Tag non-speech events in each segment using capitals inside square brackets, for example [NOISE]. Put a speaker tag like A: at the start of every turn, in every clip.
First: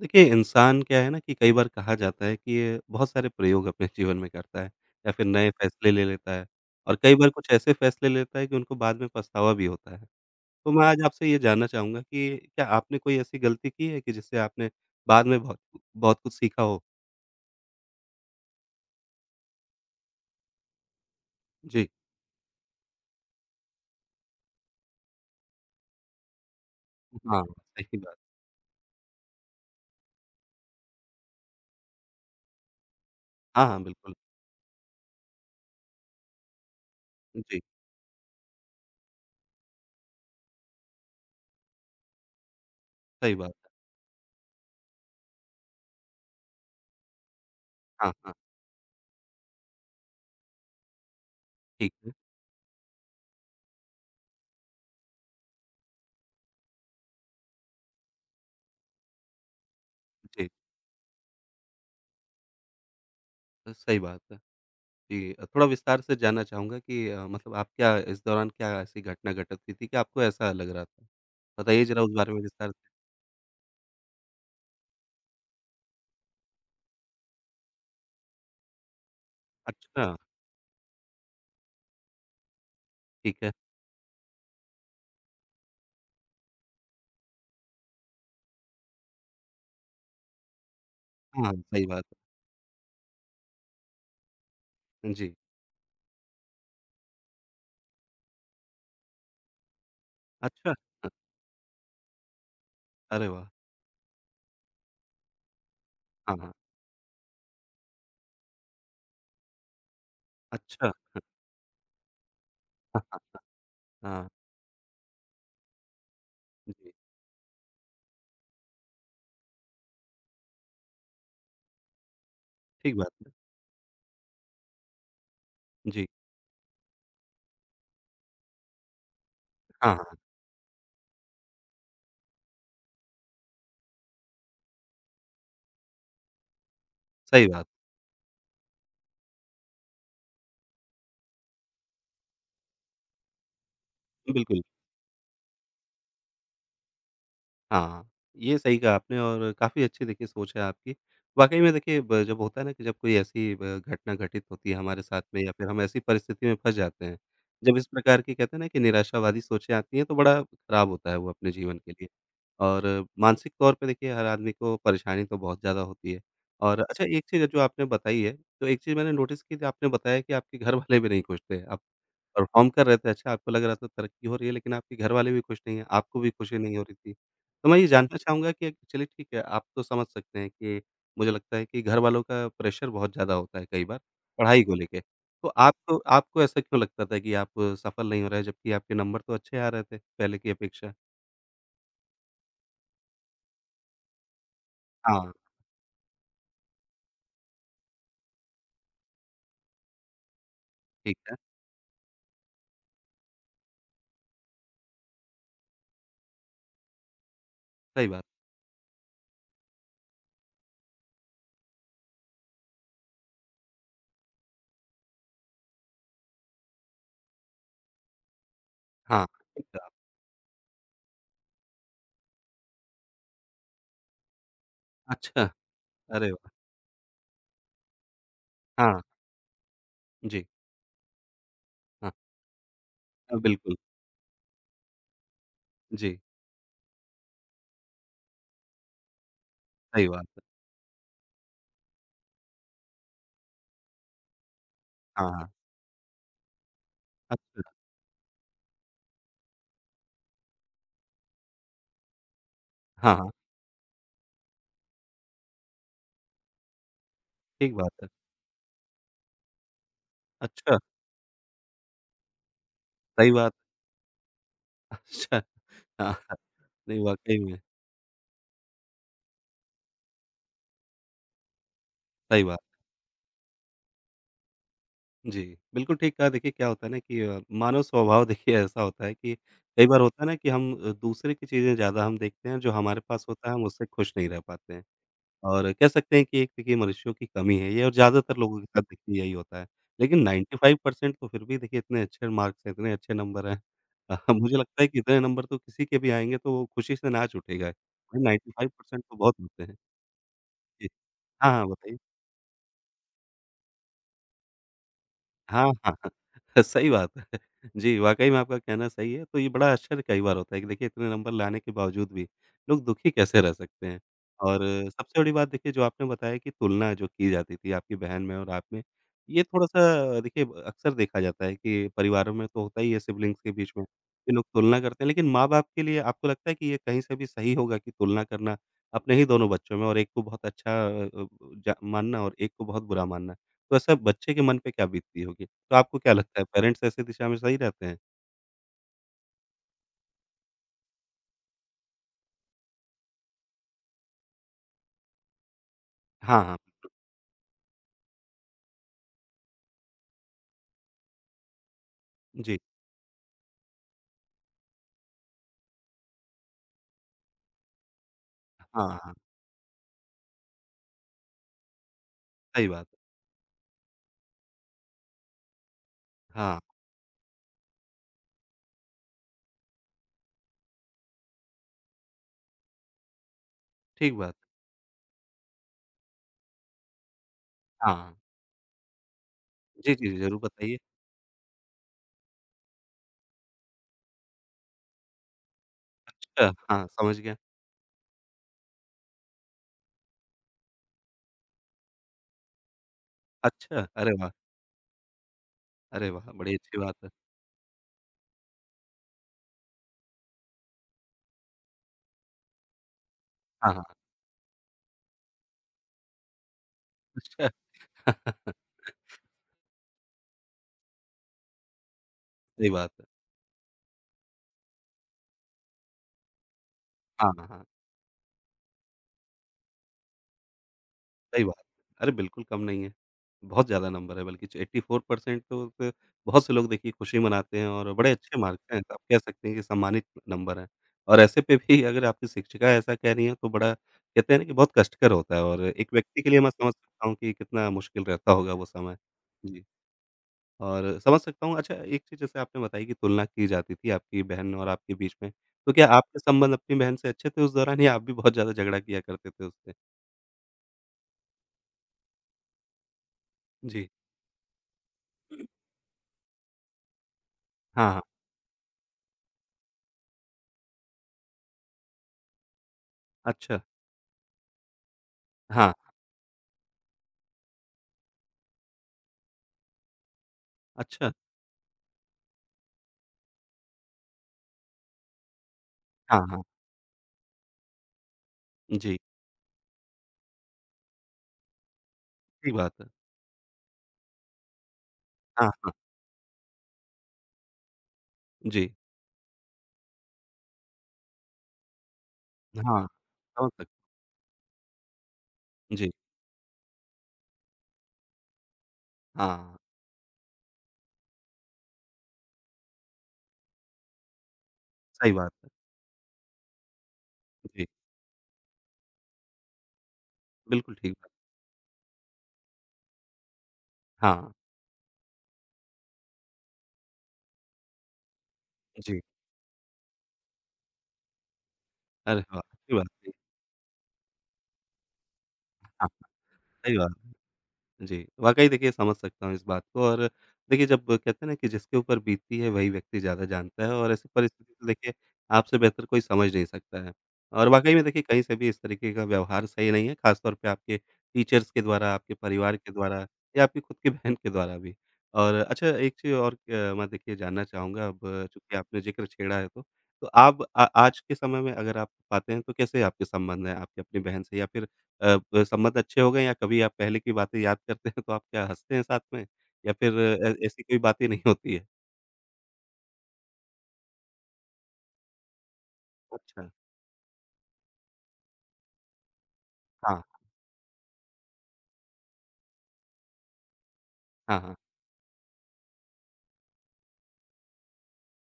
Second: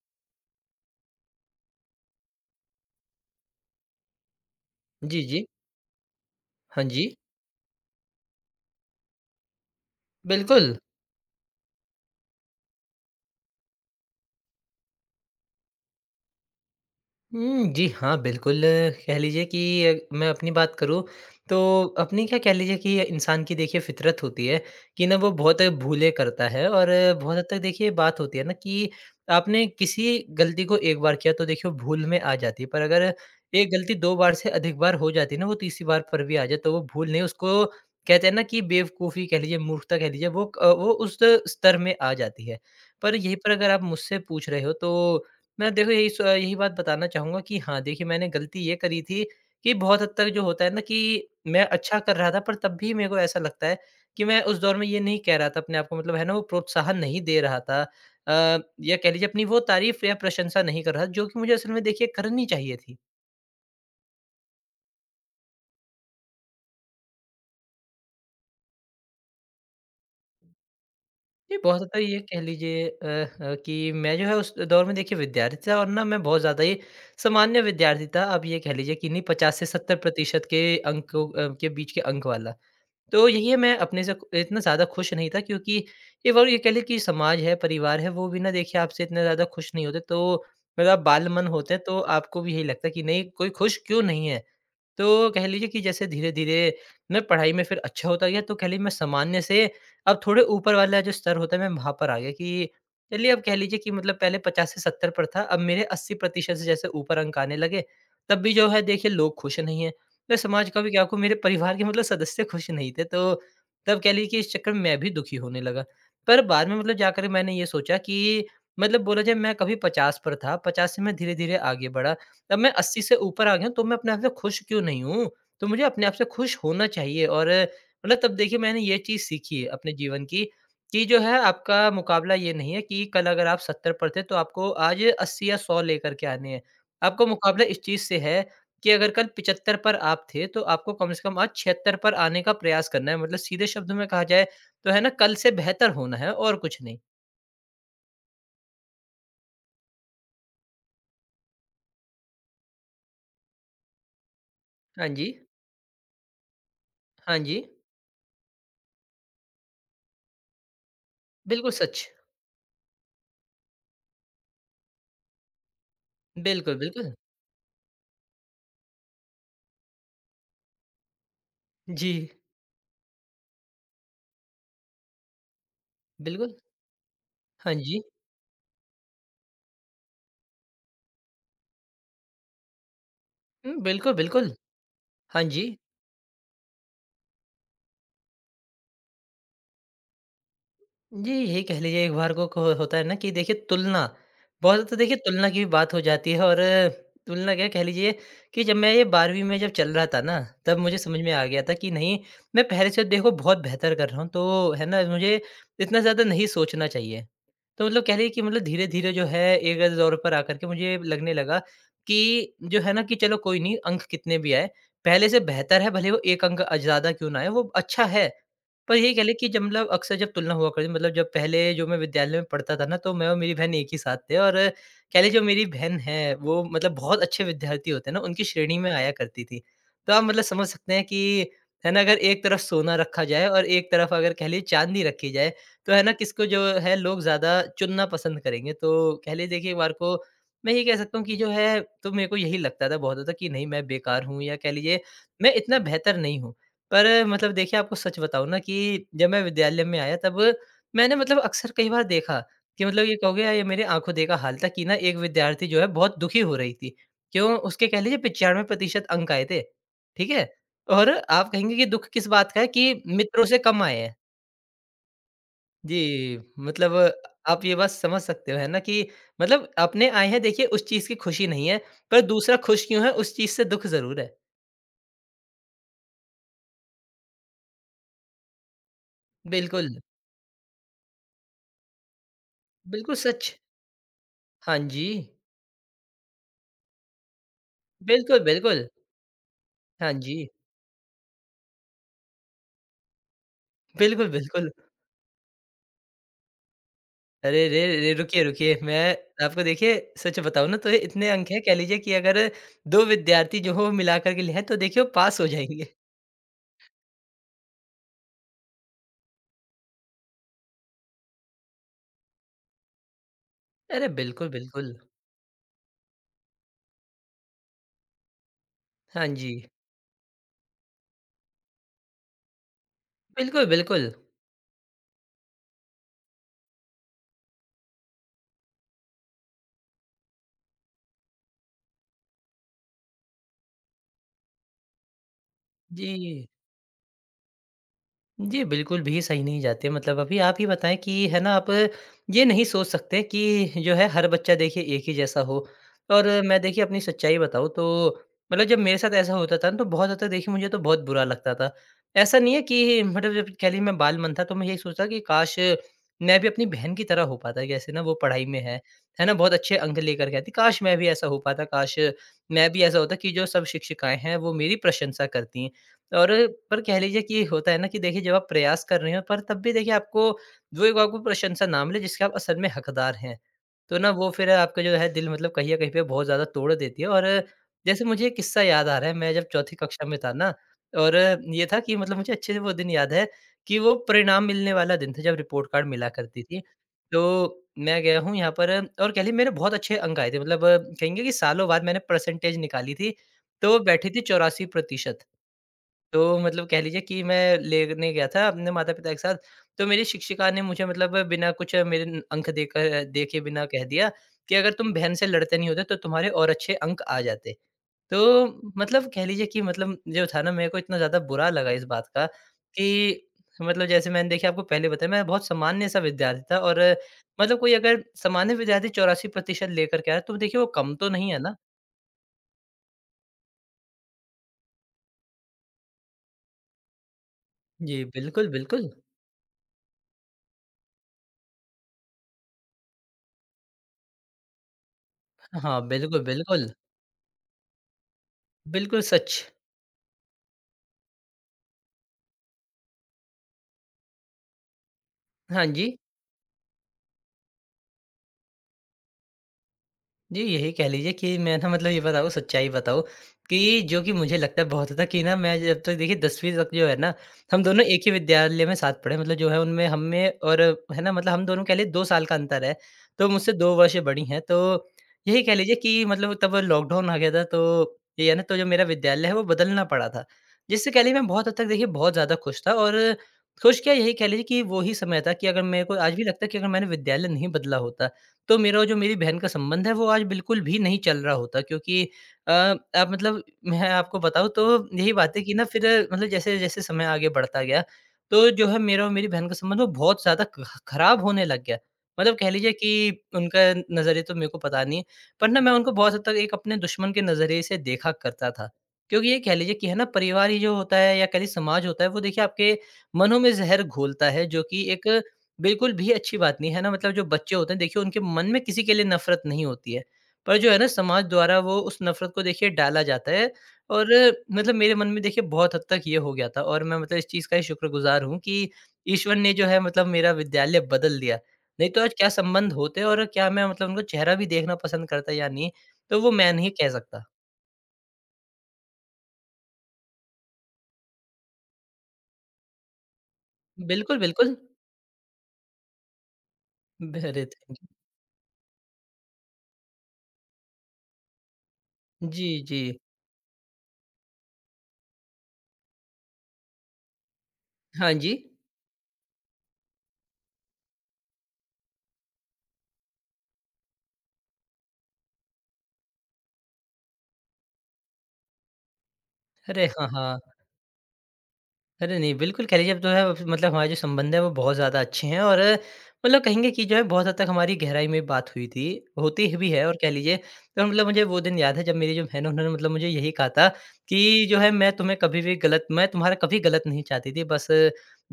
A: देखिए, इंसान क्या है ना कि कई बार कहा जाता है कि ये बहुत सारे प्रयोग अपने [LAUGHS] जीवन में करता है या
B: जी,
A: फिर
B: जी।
A: नए फैसले ले लेता है
B: हाँ
A: और
B: जी,
A: कई बार कुछ ऐसे फैसले लेता है कि उनको बाद में पछतावा भी होता है।
B: बिल्कुल।
A: तो मैं आज आपसे ये जानना चाहूँगा कि क्या आपने कोई ऐसी गलती की है कि जिससे आपने बाद में बहुत बहुत कुछ सीखा हो?
B: जी हाँ, बिल्कुल कह लीजिए कि मैं अपनी बात करूँ तो
A: जी।
B: अपनी क्या कह लीजिए कि इंसान की देखिए फ़ितरत होती है कि ना वो बहुत भूले करता है, और बहुत हद
A: हाँ,
B: तक देखिए
A: सही बात।
B: बात होती है ना कि आपने किसी गलती को एक बार किया तो देखिए वो भूल में आ जाती है। पर अगर
A: हाँ,
B: एक
A: हाँ,
B: गलती 2
A: बिल्कुल।
B: बार से अधिक बार हो जाती है ना, वो तीसरी बार पर भी आ जाए, तो वो भूल नहीं, उसको
A: जी,
B: कहते हैं ना कि बेवकूफ़ी कह लीजिए, मूर्खता कह लीजिए, वो उस स्तर में आ जाती है। पर
A: सही
B: यहीं पर
A: बात
B: अगर
A: है।
B: आप मुझसे पूछ रहे हो, तो मैं देखो यही बात बताना चाहूँगा कि हाँ, देखिए
A: हाँ,
B: मैंने
A: हाँ,
B: गलती ये करी थी कि बहुत हद तक जो होता है ना कि मैं
A: ठीक
B: अच्छा
A: है।
B: कर रहा था, पर तब भी मेरे को ऐसा लगता है कि मैं उस दौर में ये नहीं कह रहा था अपने आप को, मतलब है ना, वो प्रोत्साहन नहीं दे रहा था। या कह लीजिए अपनी वो तारीफ़ या
A: जी,
B: प्रशंसा नहीं कर रहा था, जो कि मुझे असल में देखिए करनी चाहिए थी।
A: सही बात है। जी, थोड़ा विस्तार से जानना चाहूँगा कि मतलब आप क्या इस दौरान क्या ऐसी घटना घटित हुई थी कि आपको ऐसा लग रहा था?
B: ये बहुत
A: बताइए
B: हद तक
A: ज़रा उस
B: ये
A: बारे
B: कह
A: में विस्तार
B: लीजिए
A: से।
B: कि मैं जो है उस दौर में देखिए विद्यार्थी था, और ना मैं बहुत ज़्यादा ही सामान्य विद्यार्थी था। आप ये कह लीजिए कि नहीं, 50 से 70
A: अच्छा,
B: प्रतिशत के अंकों के बीच के अंक वाला। तो
A: ठीक
B: यही
A: है।
B: है, मैं अपने से इतना ज़्यादा खुश नहीं था, क्योंकि ये कह लें कि समाज है, परिवार है, वो भी ना देखिए आपसे इतने ज़्यादा खुश नहीं होते। तो मतलब आप बाल मन
A: हाँ,
B: होते हैं,
A: सही
B: तो
A: बात है।
B: आपको भी यही लगता है कि नहीं, कोई खुश क्यों नहीं है? तो
A: जी।
B: कह लीजिए कि जैसे धीरे-धीरे मैं पढ़ाई में फिर अच्छा होता गया, तो कह लीजिए मैं सामान्य से अब थोड़े
A: अच्छा,
B: ऊपर वाला
A: अ,
B: जो स्तर होता है, मैं वहाँ पर आ गया कि
A: अरे
B: चलिए, अब
A: वाह!
B: कह लीजिए कि मतलब पहले 50 से 70 पर था, अब मेरे
A: हाँ, हाँ।
B: 80% से जैसे ऊपर अंक आने लगे, तब भी जो है देखिए लोग खुश नहीं हैं। मैं समाज का भी
A: अच्छा।
B: क्या कहूँ, मेरे परिवार के मतलब सदस्य खुश नहीं
A: हाँ,
B: थे,
A: हाँ,
B: तो तब कह लीजिए
A: हाँ,
B: कि इस चक्कर में मैं भी दुखी होने लगा। पर बाद में
A: जी,
B: मतलब जाकर मैंने ये सोचा कि मतलब बोला जाए, मैं कभी 50 पर था, 50 से मैं धीरे-धीरे आगे बढ़ा। जब मैं
A: ठीक
B: 80
A: बात
B: से
A: है।
B: ऊपर आ गया हूँ, तो मैं अपने आप से खुश क्यों नहीं हूँ? तो मुझे अपने
A: जी।
B: आप से खुश होना चाहिए, और मतलब तब देखिए मैंने ये चीज़ सीखी है अपने
A: हाँ, हाँ,
B: जीवन की, कि जो है आपका मुकाबला ये नहीं है कि कल अगर आप 70 पर थे, तो आपको आज 80 या 100 लेकर के आने हैं। आपको
A: सही
B: मुकाबला
A: बात।
B: इस चीज़ से है कि अगर कल 75 पर आप थे, तो आपको कम से कम आज 76 पर आने का प्रयास करना है। मतलब सीधे शब्दों में कहा जाए,
A: बिल्कुल।
B: तो है ना, कल से बेहतर होना है और कुछ नहीं।
A: हाँ, ये सही कहा आपने और काफ़ी अच्छी देखिए सोच है आपकी। वाक़ई में देखिए ब जब होता है ना कि जब कोई ऐसी ब घटना घटित होती है हमारे
B: हाँ
A: साथ
B: जी,
A: में या फिर हम ऐसी परिस्थिति में फँस जाते हैं,
B: हाँ जी।
A: जब इस प्रकार की कहते हैं ना कि निराशावादी सोचें आती हैं तो बड़ा ख़राब होता है वो अपने
B: बिल्कुल
A: जीवन के
B: सच।
A: लिए। और मानसिक तौर पे देखिए हर आदमी को परेशानी तो बहुत ज़्यादा होती है।
B: बिल्कुल,
A: और अच्छा
B: बिल्कुल।
A: एक चीज़ जो आपने बताई है, तो एक चीज़ मैंने नोटिस की थी आपने बताया कि आपके घरवाले भी नहीं खुश थे। आप
B: जी,
A: परफ़ॉर्म कर रहे थे, अच्छा आपको लग रहा था तरक्की हो रही है लेकिन आपके घरवाले भी खुश नहीं हैं, आपको भी
B: बिल्कुल।
A: खुशी नहीं हो रही थी। तो
B: हाँ
A: मैं ये
B: जी।
A: जानना चाहूँगा कि चलिए ठीक है, आप तो समझ सकते हैं कि मुझे लगता है कि घरवालों का प्रेशर बहुत ज़्यादा होता है कई बार,
B: बिल्कुल, बिल्कुल।
A: पढ़ाई को लेके।
B: हाँ
A: तो
B: जी।
A: आपको आपको ऐसा क्यों लगता था कि आप सफल नहीं हो रहे, जबकि आपके नंबर तो अच्छे आ रहे थे पहले की अपेक्षा?
B: जी, यही कह लीजिए एक बार को होता है ना कि देखिए तुलना, बहुत तो देखिए
A: हाँ,
B: तुलना की भी बात हो जाती है, और तुलना क्या कह लीजिए कि जब मैं ये 12वीं में जब चल रहा था ना, तब मुझे
A: ठीक
B: समझ में
A: है,
B: आ गया था कि नहीं, मैं पहले से देखो बहुत बेहतर कर रहा हूँ, तो है ना, मुझे इतना ज़्यादा नहीं सोचना चाहिए। तो मतलब
A: सही
B: कह
A: बात।
B: लीजिए कि मतलब धीरे-धीरे जो है एक दौर पर आकर के मुझे लगने लगा कि जो है ना कि चलो कोई नहीं, अंक कितने भी आए, पहले से बेहतर है, भले वो 1 अंक ज़्यादा क्यों ना आए, वो अच्छा है। पर यही कह
A: हाँ,
B: लें कि जब
A: ठीक
B: मतलब
A: कहा।
B: अक्सर जब तुलना हुआ करती, मतलब जब पहले जो मैं विद्यालय में पढ़ता था ना, तो मैं और मेरी बहन एक ही साथ थे, और कह लें जो
A: अच्छा,
B: मेरी बहन
A: अरे
B: है,
A: वाह!
B: वो मतलब बहुत अच्छे विद्यार्थी होते हैं ना, उनकी श्रेणी में
A: हाँ,
B: आया करती थी। तो आप मतलब
A: जी,
B: समझ सकते हैं कि है ना,
A: हाँ,
B: अगर एक तरफ सोना रखा जाए और
A: बिल्कुल,
B: एक तरफ अगर कह लीजिए चाँदी रखी जाए, तो है ना,
A: जी,
B: किसको जो है लोग ज़्यादा चुनना पसंद करेंगे। तो कह लीजिए देखिए एक बार
A: सही
B: को
A: बात है।
B: मैं ये कह सकता हूँ कि जो है, तो मेरे को यही लगता था बहुत ज़्यादा कि नहीं, मैं बेकार हूँ, या कह लीजिए
A: हाँ, हाँ,
B: मैं इतना बेहतर नहीं हूँ। पर मतलब
A: अच्छा,
B: देखिए आपको सच बताऊँ ना कि जब मैं विद्यालय में आया, तब मैंने मतलब अक्सर कई बार देखा कि मतलब
A: हाँ,
B: ये
A: हाँ,
B: कहोगे, या ये मेरी आँखों देखा हाल था कि ना एक विद्यार्थी जो है बहुत दुखी हो रही थी। क्यों?
A: ठीक
B: उसके कह
A: बात है।
B: लीजिए 95% अंक आए थे। ठीक है?
A: अच्छा,
B: और आप कहेंगे कि दुःख किस बात का है, कि
A: सही
B: मित्रों
A: बात
B: से कम आए हैं।
A: अच्छा, हाँ, हाँ,
B: जी, मतलब
A: नहीं वाक़ई में,
B: आप ये बात समझ सकते हो, है ना? कि मतलब अपने आए हैं, देखिए उस चीज़ की खुशी नहीं है, पर
A: सही
B: दूसरा
A: बात।
B: खुश क्यों है, उस चीज़ से दुःख ज़रूर है।
A: जी, बिल्कुल ठीक कहा। देखिए क्या होता है ना कि मानव स्वभाव देखिए ऐसा होता है कि कई
B: बिल्कुल,
A: बार होता है ना कि हम दूसरे की चीज़ें ज़्यादा हम देखते हैं, जो हमारे
B: बिल्कुल
A: पास होता
B: सच।
A: है हम उससे खुश नहीं रह पाते
B: हाँ
A: हैं।
B: जी।
A: और कह सकते हैं कि एक देखिए मनुष्यों की कमी है ये और ज़्यादातर
B: बिल्कुल,
A: लोगों के साथ
B: बिल्कुल।
A: देखिए यही होता है।
B: हाँ
A: लेकिन
B: जी।
A: 95% तो फिर भी देखिए इतने अच्छे मार्क्स हैं, इतने अच्छे नंबर हैं।
B: बिल्कुल,
A: [LAUGHS] मुझे
B: बिल्कुल।
A: लगता है कि इतने नंबर तो किसी के भी आएँगे तो वो खुशी से नाच
B: अरे
A: उठेगा।
B: रे रे! रुकिए, रुकिए।
A: 95%
B: मैं
A: तो बहुत
B: आपको
A: होते हैं।
B: देखिए सच बताऊँ ना,
A: जी।
B: तो ये इतने अंक
A: हाँ,
B: हैं,
A: हाँ,
B: कह
A: बताइए।
B: लीजिए कि अगर 2 विद्यार्थी जो हो मिलाकर के लें, तो देखिए वो पास हो
A: हाँ,
B: जाएँगे।
A: हाँ, हाँ। [LAUGHS] सही बात है। जी, वाक़ई में आपका कहना सही है। तो ये बड़ा आश्चर्य कई बार होता है कि देखिए इतने नंबर लाने के बावजूद भी लोग दुखी कैसे रह सकते हैं।
B: अरे! बिल्कुल,
A: और
B: बिल्कुल।
A: सबसे बड़ी बात देखिए जो आपने बताया कि तुलना जो की जाती थी आपकी बहन में और आप में,
B: हाँ
A: ये
B: जी।
A: थोड़ा-सा देखिए अक्सर देखा जाता है कि परिवारों में तो होता ही है सिबलिंग्स के
B: बिल्कुल,
A: बीच में
B: बिल्कुल।
A: कि लोग तुलना करते हैं। लेकिन माँ-बाप के लिए आपको लगता है कि ये कहीं से भी सही होगा कि तुलना करना अपने ही दोनों बच्चों में और एक को बहुत अच्छा अ अ, जा मानना और एक को बहुत बुरा मानना? तो ऐसा बच्चे के मन पे क्या बीतती होगी? तो आपको क्या लगता है
B: जी।
A: पेरेंट्स ऐसे दिशा में सही रहते हैं?
B: जी, बिल्कुल भी सही नहीं जाते। मतलब अभी आप ही बताएँ कि है ना, आप ये नहीं सोच सकते कि जो है हर बच्चा देखिए एक ही जैसा हो। और
A: हाँ, हाँ।
B: मैं देखिए अपनी सच्चाई बताऊँ, तो मतलब जब मेरे साथ ऐसा होता था ना, तो बहुत ज़्यादा देखिए मुझे तो बहुत बुरा लगता था। ऐसा नहीं
A: जी।
B: है कि मतलब जब कह लीजिए मैं बाल-मन था, तो मैं यही सोचता कि काश मैं भी अपनी बहन की तरह हो पाता। जैसे ना वो पढ़ाई में
A: हाँ, हाँ।
B: है ना? बहुत अच्छे अंक लेकर के आती। काश मैं भी ऐसा हो पाता, काश मैं
A: सही
B: भी
A: बात
B: ऐसा
A: है।
B: होता कि जो सब शिक्षिकाएँ हैं वो मेरी प्रशंसा करती। हैं। और
A: हाँ,
B: पर कह लीजिए कि होता है ना कि देखिए जब आप प्रयास कर रहे हो, पर तब भी देखिए आपको वो एक आपको प्रशंसा ना मिले, जिसके आप असल में हकदार हैं। तो ना
A: ठीक
B: वो
A: बात है।
B: फिर आपका जो है दिल, मतलब कहीं न कहीं पे बहुत ज़्यादा तोड़ देती है, और
A: हाँ।
B: जैसे
A: हाँ,
B: मुझे एक किस्सा याद आ रहा है, मैं जब चौथी
A: जी,
B: कक्षा
A: जी, जी,
B: में था
A: ज़रूर
B: ना,
A: बताइए।
B: और ये था कि मतलब मुझे अच्छे से वो दिन याद है कि वो परिणाम मिलने वाला दिन था, जब रिपोर्ट कार्ड मिला करती
A: अच्छा,
B: थी।
A: हाँ, समझ
B: तो
A: गया।
B: मैं गया हूँ यहाँ पर, और कह लीजिए मेरे बहुत अच्छे अंक आए थे, मतलब कहेंगे कि सालों बाद मैंने परसेंटेज निकाली थी, तो वो
A: अच्छा,
B: बैठी
A: अरे
B: थी
A: वाह!
B: 84%।
A: अरे
B: तो
A: वाह! बड़ी
B: मतलब
A: अच्छी
B: कह
A: बात
B: लीजिए
A: है।
B: कि मैं लेने गया था अपने माता-पिता के साथ, तो मेरी शिक्षिका ने मुझे मतलब बिना कुछ मेरे न अंक देकर देखे बिना
A: हाँ,
B: कह
A: हाँ।
B: दिया कि अगर तुम बहन से लड़ते नहीं होते, तो तुम्हारे और अच्छे अंक आ
A: अच्छा।
B: जाते। तो
A: [LAUGHS]
B: मतलब कह लीजिए कि मतलब जो था ना मेरे को इतना ज़्यादा बुरा लगा इस बात का
A: सही
B: कि
A: बात है।
B: मतलब जैसे मैंने देखिए आपको पहले बताया, मैं बहुत सामान्य सा विद्यार्थी था, और
A: हाँ, हाँ।
B: मतलब
A: हाँ,
B: कोई अगर सामान्य विद्यार्थी 84% लेकर के आया, तो देखिए वो कम तो नहीं है
A: सही
B: ना?
A: बात है। अरे! बिल्कुल कम नहीं है। बहुत ज़्यादा नंबर है बल्कि 84% तो फ़िर बहुत से लोग देखिए खुशी मनाते हैं और
B: जी,
A: बड़े अच्छे
B: बिल्कुल,
A: मार्क्स हैं।
B: बिल्कुल।
A: तो आप कह सकते हैं कि सम्मानित नंबर है और ऐसे पे भी अगर आपकी शिक्षिका ऐसा कह रही हैं तो बड़ा कहते हैं ना कि बहुत कष्टकर होता है और
B: हाँ,
A: एक व्यक्ति
B: बिल्कुल,
A: के लिए मैं
B: बिल्कुल।
A: समझ सकता हूँ कि कितना मुश्किल रहता होगा वो समय।
B: बिल्कुल सच।
A: जी, और समझ सकता हूँ। अच्छा एक चीज़ जैसे आपने बताई कि तुलना की जाती थी आपकी बहन और आपके बीच में।
B: हाँ
A: तो क्या
B: जी।
A: आपके संबंध अपनी बहन से अच्छे थे उस दौरान या आप भी बहुत ज़्यादा झगड़ा किया करते थे उससे?
B: जी, यही कह लीजिए कि मैं ना मतलब ये बताऊँ, सच्चाई बताऊँ कि
A: जी।
B: जो कि मुझे लगता है बहुत था कि ना मैं, जब तक देखिए 10वीं तक जो है ना, हम दोनों
A: हाँ,
B: एक
A: हाँ।
B: ही विद्यालय में साथ पढ़े, मतलब जो है उनमें हम में, और है ना, मतलब हम दोनों के लिए 2 साल का अंतर है। तो मुझसे
A: अच्छा।
B: 2 वर्ष बड़ी हैं, तो यही कह
A: हाँ,
B: लीजिए कि मतलब तब लॉकडाउन आ गया था, तो ये है ना, तो जो मेरा विद्यालय है वो बदलना पड़ा था। जिससे कह
A: अच्छा।
B: लीजिए मैं बहुत हद तक देखिए बहुत ज़्यादा खुश था, और खुश क्या, यही कह लीजिए कि वो ही समय था, कि अगर मेरे को आज
A: हाँ,
B: भी
A: हाँ।
B: लगता है कि अगर मैंने विद्यालय नहीं बदला होता, तो मेरा जो
A: जी,
B: मेरी बहन का संबंध है वो आज बिल्कुल भी नहीं चल रहा होता, क्योंकि
A: सही बात है।
B: अब मतलब मैं आपको बताऊँ, तो यही बात है
A: हाँ,
B: कि ना, फिर मतलब जैसे-जैसे समय आगे बढ़ता गया, तो जो
A: जी।
B: है मेरा और मेरी बहन का संबंध वो बहुत ज़्यादा ख खराब होने लग गया। मतलब कह लीजिए
A: हाँ,
B: कि
A: समझ
B: उनका
A: सकते
B: नज़रिया तो मेरे को पता नहीं है, पर ना मैं
A: जी,
B: उनको बहुत हद तक एक अपने दुश्मन के नज़रिए से देखा करता था। क्योंकि ये कह
A: हाँ,
B: लीजिए कि है ना, परिवार ही जो होता है या कह लीजिए समाज होता है, वो देखिए आपके मनों में ज़हर घोलता है, जो कि एक
A: सही बात है।
B: बिल्कुल भी अच्छी बात नहीं है ना, मतलब जो बच्चे
A: जी,
B: होते हैं, देखिए उनके मन में किसी के लिए नफ़रत नहीं होती है। पर जो
A: बिल्कुल
B: है ना,
A: ठीक बात।
B: समाज द्वारा वो उस नफ़रत को देखिए डाला जाता है। और
A: हाँ,
B: मतलब मेरे मन में देखिए बहुत हद तक ये हो गया था, और मैं मतलब इस चीज़ का ही शुक्रगुज़ार हूँ कि
A: जी।
B: ईश्वर ने जो है मतलब मेरा विद्यालय बदल दिया। नहीं तो आज
A: अरे
B: क्या
A: वाह!
B: संबंध
A: अच्छी बात
B: होते,
A: है।
B: और क्या मैं मतलब उनका चेहरा भी देखना पसंद करता या नहीं,
A: हाँ,
B: तो वो मैं नहीं
A: सही
B: कह
A: बात
B: सकता।
A: है। जी, वाक़ई देखिए समझ सकता हूँ इस बात को और देखिए जब कहते हैं ना कि जिसके ऊपर बीतती है वही व्यक्ति ज़्यादा जानता है और ऐसी
B: बिल्कुल,
A: परिस्थिति
B: बिल्कुल।
A: तो देखिए आपसे बेहतर कोई समझ नहीं सकता है।
B: अरे!
A: और वाक़ई में
B: थैंक
A: देखिए कहीं से भी इस तरीके का व्यवहार सही नहीं है, ख़ासतौर पे आपके टीचर्स के द्वारा, आपके
B: यू। जी,
A: परिवार के
B: जी।
A: द्वारा या आपकी खुद की बहन के द्वारा भी। और अच्छा एक चीज़ और मैं देखिए जानना चाहूँगा अब
B: हाँ जी।
A: चूँकि आपने ज़िक्र छेड़ा है तो आप आ आज के समय में अगर आप पाते हैं तो कैसे आपके संबंध हैं आपकी अपनी बहन से या फिर अ, ब संबंध अच्छे हो गए या कभी आप पहले की बातें याद करते हैं तो आप क्या हँसते हैं साथ में? या
B: अरे!
A: फिर
B: हाँ, हाँ।
A: ऐसी कोई बातें नहीं होती है?
B: अरे नहीं, बिल्कुल कह लीजिए, अब तो है, मतलब हमारे जो संबंध हैं वो बहुत ज़्यादा अच्छे हैं। और मतलब
A: अच्छा।
B: कहेंगे कि जो है बहुत हद तक हमारी गहराई में बात हुई थी, होती ह भी है। और
A: हाँ,
B: कह लीजिए, तो मतलब मुझे वो दिन याद है, जब मेरी जो बहन है, उन्होंने मतलब मुझे यही कहा था
A: हाँ,
B: कि
A: हाँ,
B: जो है, मैं तुम्हारा कभी गलत नहीं चाहती थी। बस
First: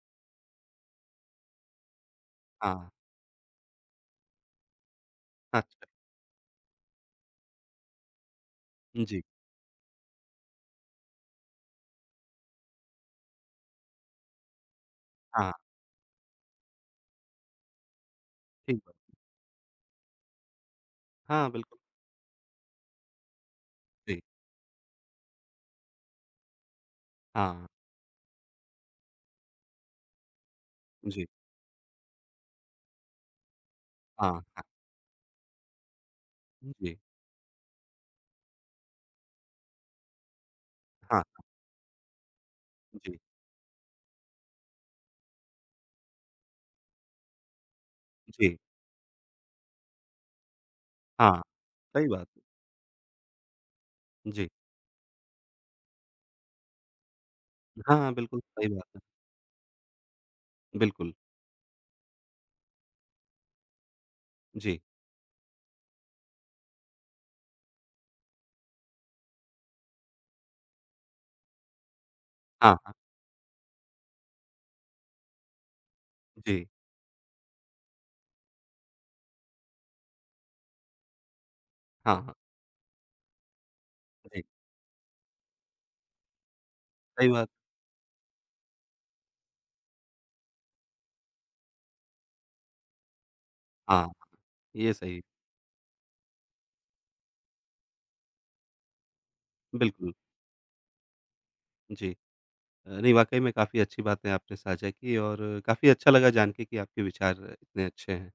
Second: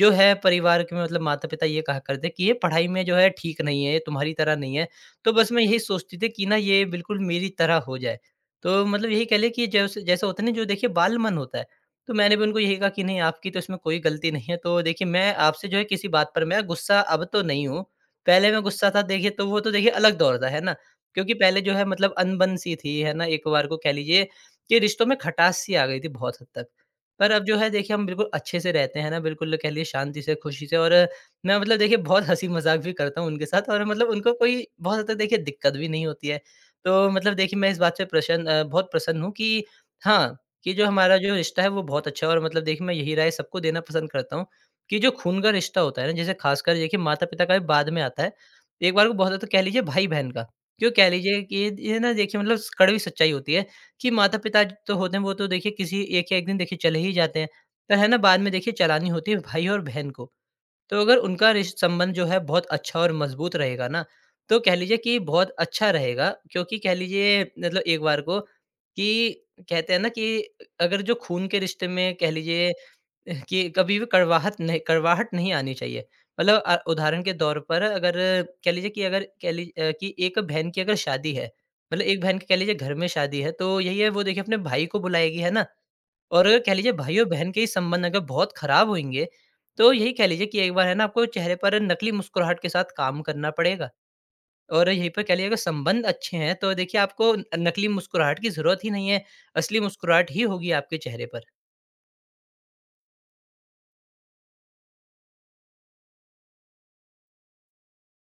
B: जो है परिवार के, मतलब माता-पिता ये कहा करते कि ये पढ़ाई
A: हाँ,
B: में जो है ठीक नहीं है, ये तुम्हारी तरह नहीं है। तो बस मैं यही
A: अच्छा।
B: सोचती थी कि ना, ये बिल्कुल मेरी तरह हो जाए। तो मतलब
A: जी,
B: यही कह लें कि जैसे जैसा होता है ना, जो देखिए बाल मन होता है, तो मैंने भी उनको यही कहा कि नहीं, आपकी तो इसमें कोई गलती नहीं है। तो देखिए, मैं
A: हाँ,
B: आपसे जो है किसी बात पर मैं गुस्सा अब तो नहीं हूँ। पहले मैं
A: ठीक
B: गुस्सा
A: बात।
B: था देखिए, तो वो तो देखिए अलग दौर था, है ना? क्योंकि
A: हाँ,
B: पहले जो
A: बिल्कुल,
B: है मतलब अनबन-सी थी, है ना? एक बार को कह
A: जी,
B: लीजिए कि रिश्तों में खटास-सी आ गई थी बहुत हद तक। पर अब जो
A: हाँ,
B: है देखिए, हम बिल्कुल अच्छे से रहते हैं ना, बिल्कुल कह लीजिए, शांति से, खुशी से। और
A: जी,
B: मैं मतलब देखिए बहुत हँसी-मज़ाक भी करता हूँ उनके साथ, और मतलब
A: हाँ,
B: उनको
A: हाँ,
B: कोई बहुत हद तक देखिए दिक्कत भी नहीं होती है।
A: जी,
B: तो मतलब देखिए मैं इस बात से प्रसन्न, बहुत प्रसन्न हूँ कि, हाँ, कि जो हमारा
A: हाँ,
B: जो रिश्ता है वो बहुत अच्छा है। और मतलब देखिए मैं यही
A: जी,
B: राय सबको देना पसंद करता हूँ कि जो खून का रिश्ता होता है ना, जैसे खासकर देखिए माता-पिता का भी बाद में आता है।
A: जी,
B: एक बार को बहुत है तो कह लीजिए भाई-बहन का। क्यों कह लीजिए
A: हाँ,
B: कि ये
A: सही
B: ना,
A: बात
B: देखिए
A: है।
B: मतलब कड़वी सच्चाई होती है कि
A: जी,
B: माता-पिता तो होते हैं, वो तो देखिए किसी एक या एक दिन देखिए चले ही जाते हैं। पर
A: हाँ,
B: है
A: हाँ,
B: ना, बाद
A: बिल्कुल
B: में
A: सही
B: देखिए
A: बात है।
B: चलानी होती है भाई और बहन को। तो
A: बिल्कुल,
B: अगर उनका रिश संबंध जो है बहुत अच्छा और मज़बूत रहेगा ना, तो कह
A: जी,
B: लीजिए कि बहुत अच्छा रहेगा, क्योंकि कह लीजिए मतलब एक बार को कि, कहते हैं ना कि, अगर जो खून के रिश्ते में कह लीजिए
A: हाँ, हाँ,
B: कि कभी भी कड़वाहट नहीं आनी चाहिए। मतलब
A: जी,
B: उदाहरण के तौर पर, अगर कह लीजिए कि, अगर कि एक बहन की अगर शादी है, मतलब
A: हाँ,
B: एक
A: हाँ,
B: बहन की कह लीजिए घर में शादी है, तो यही है, वो देखिए
A: जी,
B: अपने भाई को बुलाएगी, है ना? और अगर कह लीजिए भाई और
A: सही बात।
B: बहन के ही संबंध अगर बहुत खराब होंगे, तो यही कह लीजिए कि एक बार है ना, आपको चेहरे पर नकली मुस्कुराहट के साथ काम करना पड़ेगा।
A: हाँ,
B: और
A: ये
B: यहीं
A: सही है,
B: पे कह लीजिए, अगर संबंध अच्छे हैं तो देखिए आपको न नकली मुस्कुराहट की ज़रूरत ही नहीं है, असली
A: बिल्कुल,
B: मुस्कुराहट ही होगी आपके चेहरे पर।
A: जी। नहीं वाक़ई में काफ़ी अच्छी बातें आपने साझा की और काफ़ी अच्छा लगा जान के कि आपके विचार इतने अच्छे हैं।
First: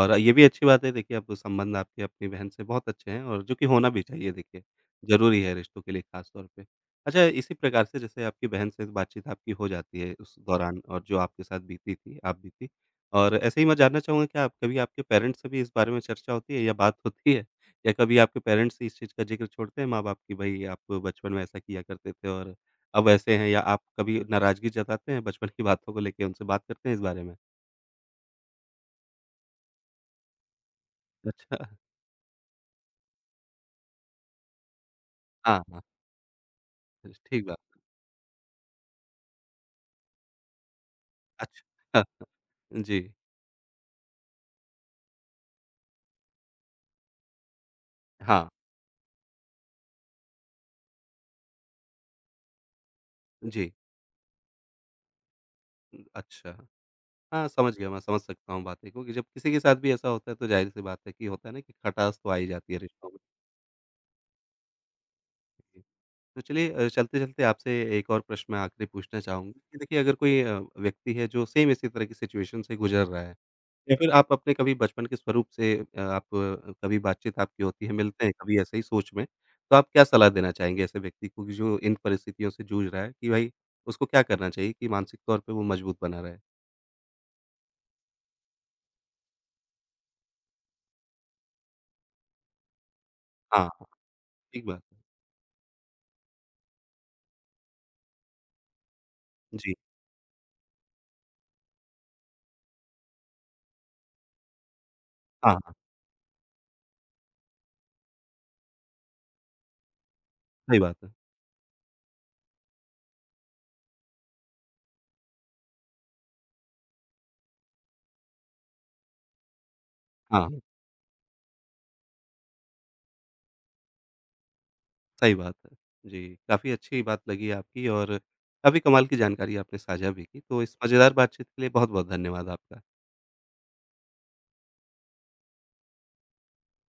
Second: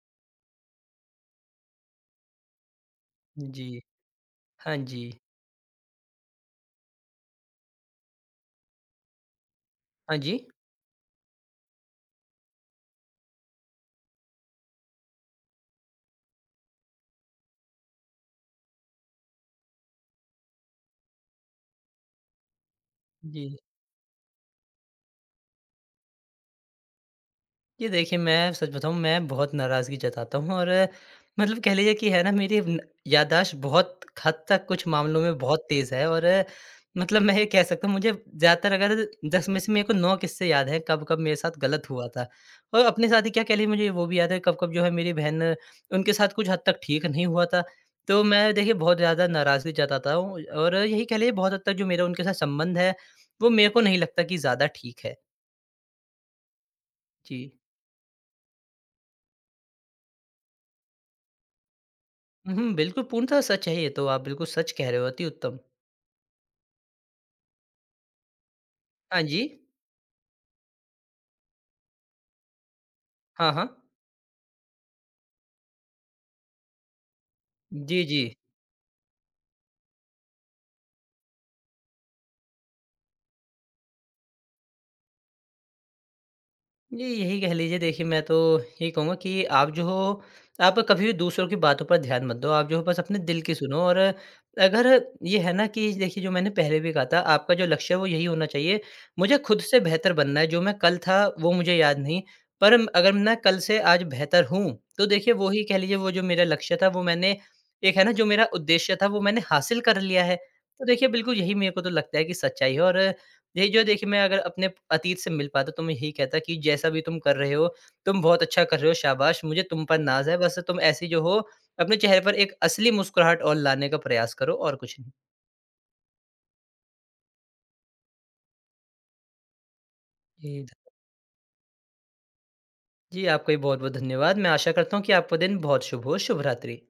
A: और ये भी अच्छी बात है देखिए अब संबंध आपके अपनी बहन से बहुत अच्छे हैं और जो
B: जी।
A: कि होना भी चाहिए देखिए,
B: हाँ जी।
A: ज़रूरी है रिश्तों के लिए ख़ास तौर पे। अच्छा इसी प्रकार से जैसे आपकी बहन से बातचीत आपकी हो जाती है
B: हाँ
A: उस
B: जी।
A: दौरान और जो आपके साथ बीती थी, आप बीती और ऐसे ही मैं जानना चाहूँगा क्या आप कभी आपके पेरेंट्स से भी इस बारे में चर्चा होती है या बात होती है? या कभी आपके पेरेंट्स इस चीज़ का ज़िक्र छोड़ते हैं माँ-बाप कि भई आप बचपन में ऐसा किया करते थे और अब ऐसे हैं
B: जी।
A: या आप कभी नाराज़गी जताते हैं बचपन की बातों को लेके उनसे बात करते हैं इस बारे में?
B: जी, देखिए, मैं सच बताऊँ, मैं बहुत नाराज़गी जताता हूँ, और
A: अच्छा।
B: मतलब कह
A: [LAUGHS]
B: लीजिए कि है ना, मेरी न याददाश्त बहुत हद तक कुछ मामलों में बहुत
A: हाँ, हाँ।
B: तेज़ है। और
A: अच्छा,
B: मतलब मैं ये
A: ठीक बात
B: कह
A: है।
B: सकता हूँ, मुझे ज़्यादातर अगर 10 में से मेरे को 9 किस्से याद हैं कब-कब मेरे साथ
A: अच्छा
B: गलत
A: हाँ,
B: हुआ था। और
A: जी।
B: अपने साथ ही क्या कह लीजिए, मुझे वो भी याद है कब-कब जो है मेरी बहन, उनके साथ कुछ हद तक ठीक नहीं हुआ था। तो
A: हाँ,
B: मैं देखिए बहुत ज़्यादा नाराज़गी जताता हूँ, और यही कह लीजिए बहुत हद तक जो मेरा उनके साथ संबंध है, वो मेरे
A: जी।
B: को नहीं लगता कि ज़्यादा ठीक है।
A: अच्छा। हाँ,
B: जी।
A: समझ गया मैं समझ सकता हूँ बातें को कि जब किसी के साथ भी ऐसा होता है तो ज़ाहिर-सी बात है कि होता है ना कि खटास तो आ ही जाती है
B: बिल्कुल
A: रिश्तों में।
B: पूर्णतः सच है ये तो, आप बिल्कुल सच कह रहे हो, अति उत्तम।
A: तो चलिए चलते-चलते आपसे एक और प्रश्न मैं आखिरी पूछना
B: हाँ जी।
A: चाहूँगा कि देखिए अगर कोई व्यक्ति है जो सेम इसी तरह की सिचुएशन से गुज़र रहा है
B: हाँ, हाँ।
A: या फिर आप अपने कभी बचपन के स्वरूप से आप कभी बातचीत आपकी होती है,
B: जी, जी।
A: मिलते हैं कभी ऐसे ही सोच में, तो आप क्या सलाह देना चाहेंगे ऐसे व्यक्ति को कि जो इन परिस्थितियों से जूझ रहा है कि भाई उसको क्या करना चाहिए कि मानसिक तौर पे वो मजबूत बना रहे?
B: जी, यही कह लीजिए, देखिए मैं तो यही कहूँगा कि आप जो हो, आप कभी भी दूसरों की बातों पर ध्यान मत दो, आप जो हो बस अपने दिल की
A: हाँ,
B: सुनो।
A: हाँ,
B: और
A: ठीक बात
B: अगर
A: है।
B: ये है ना कि, देखिए जो मैंने पहले भी कहा था, आपका जो लक्ष्य है वो यही होना चाहिए, मुझे खुद
A: जी,
B: से बेहतर बनना है। जो मैं कल था वो मुझे याद नहीं, पर अगर मैं कल से आज बेहतर हूँ, तो देखिए वो
A: हाँ,
B: ही
A: हाँ,
B: कह लीजिए, वो जो मेरा लक्ष्य था, वो मैंने, एक है ना, जो मेरा उद्देश्य था, वो मैंने हासिल कर लिया है।
A: सही
B: तो
A: बात
B: देखिए
A: है।
B: बिल्कुल यही मेरे को तो लगता है कि सच्चाई है। और यही जो देखिए, मैं अगर अपने अतीत से मिल पाता तो मैं यही कहता कि जैसा भी तुम कर रहे हो, तुम बहुत अच्छा कर रहे हो, शाबाश! मुझे तुम पर नाज़ है,
A: हाँ,
B: बस
A: हाँ,
B: तुम ऐसी जो हो, अपने चेहरे पर एक असली मुस्कुराहट और लाने का प्रयास करो, और कुछ नहीं।
A: सही बात है। जी, काफ़ी अच्छी बात लगी आपकी और काफ़ी कमाल की जानकारी आपने साझा भी की, तो
B: जी।
A: इस मज़ेदार बातचीत के लिए बहुत-बहुत धन्यवाद आपका।
B: जी, आपका भी बहुत-बहुत धन्यवाद। मैं आशा करता हूँ कि आपका दिन बहुत शुभ हो। शुभ रात्रि।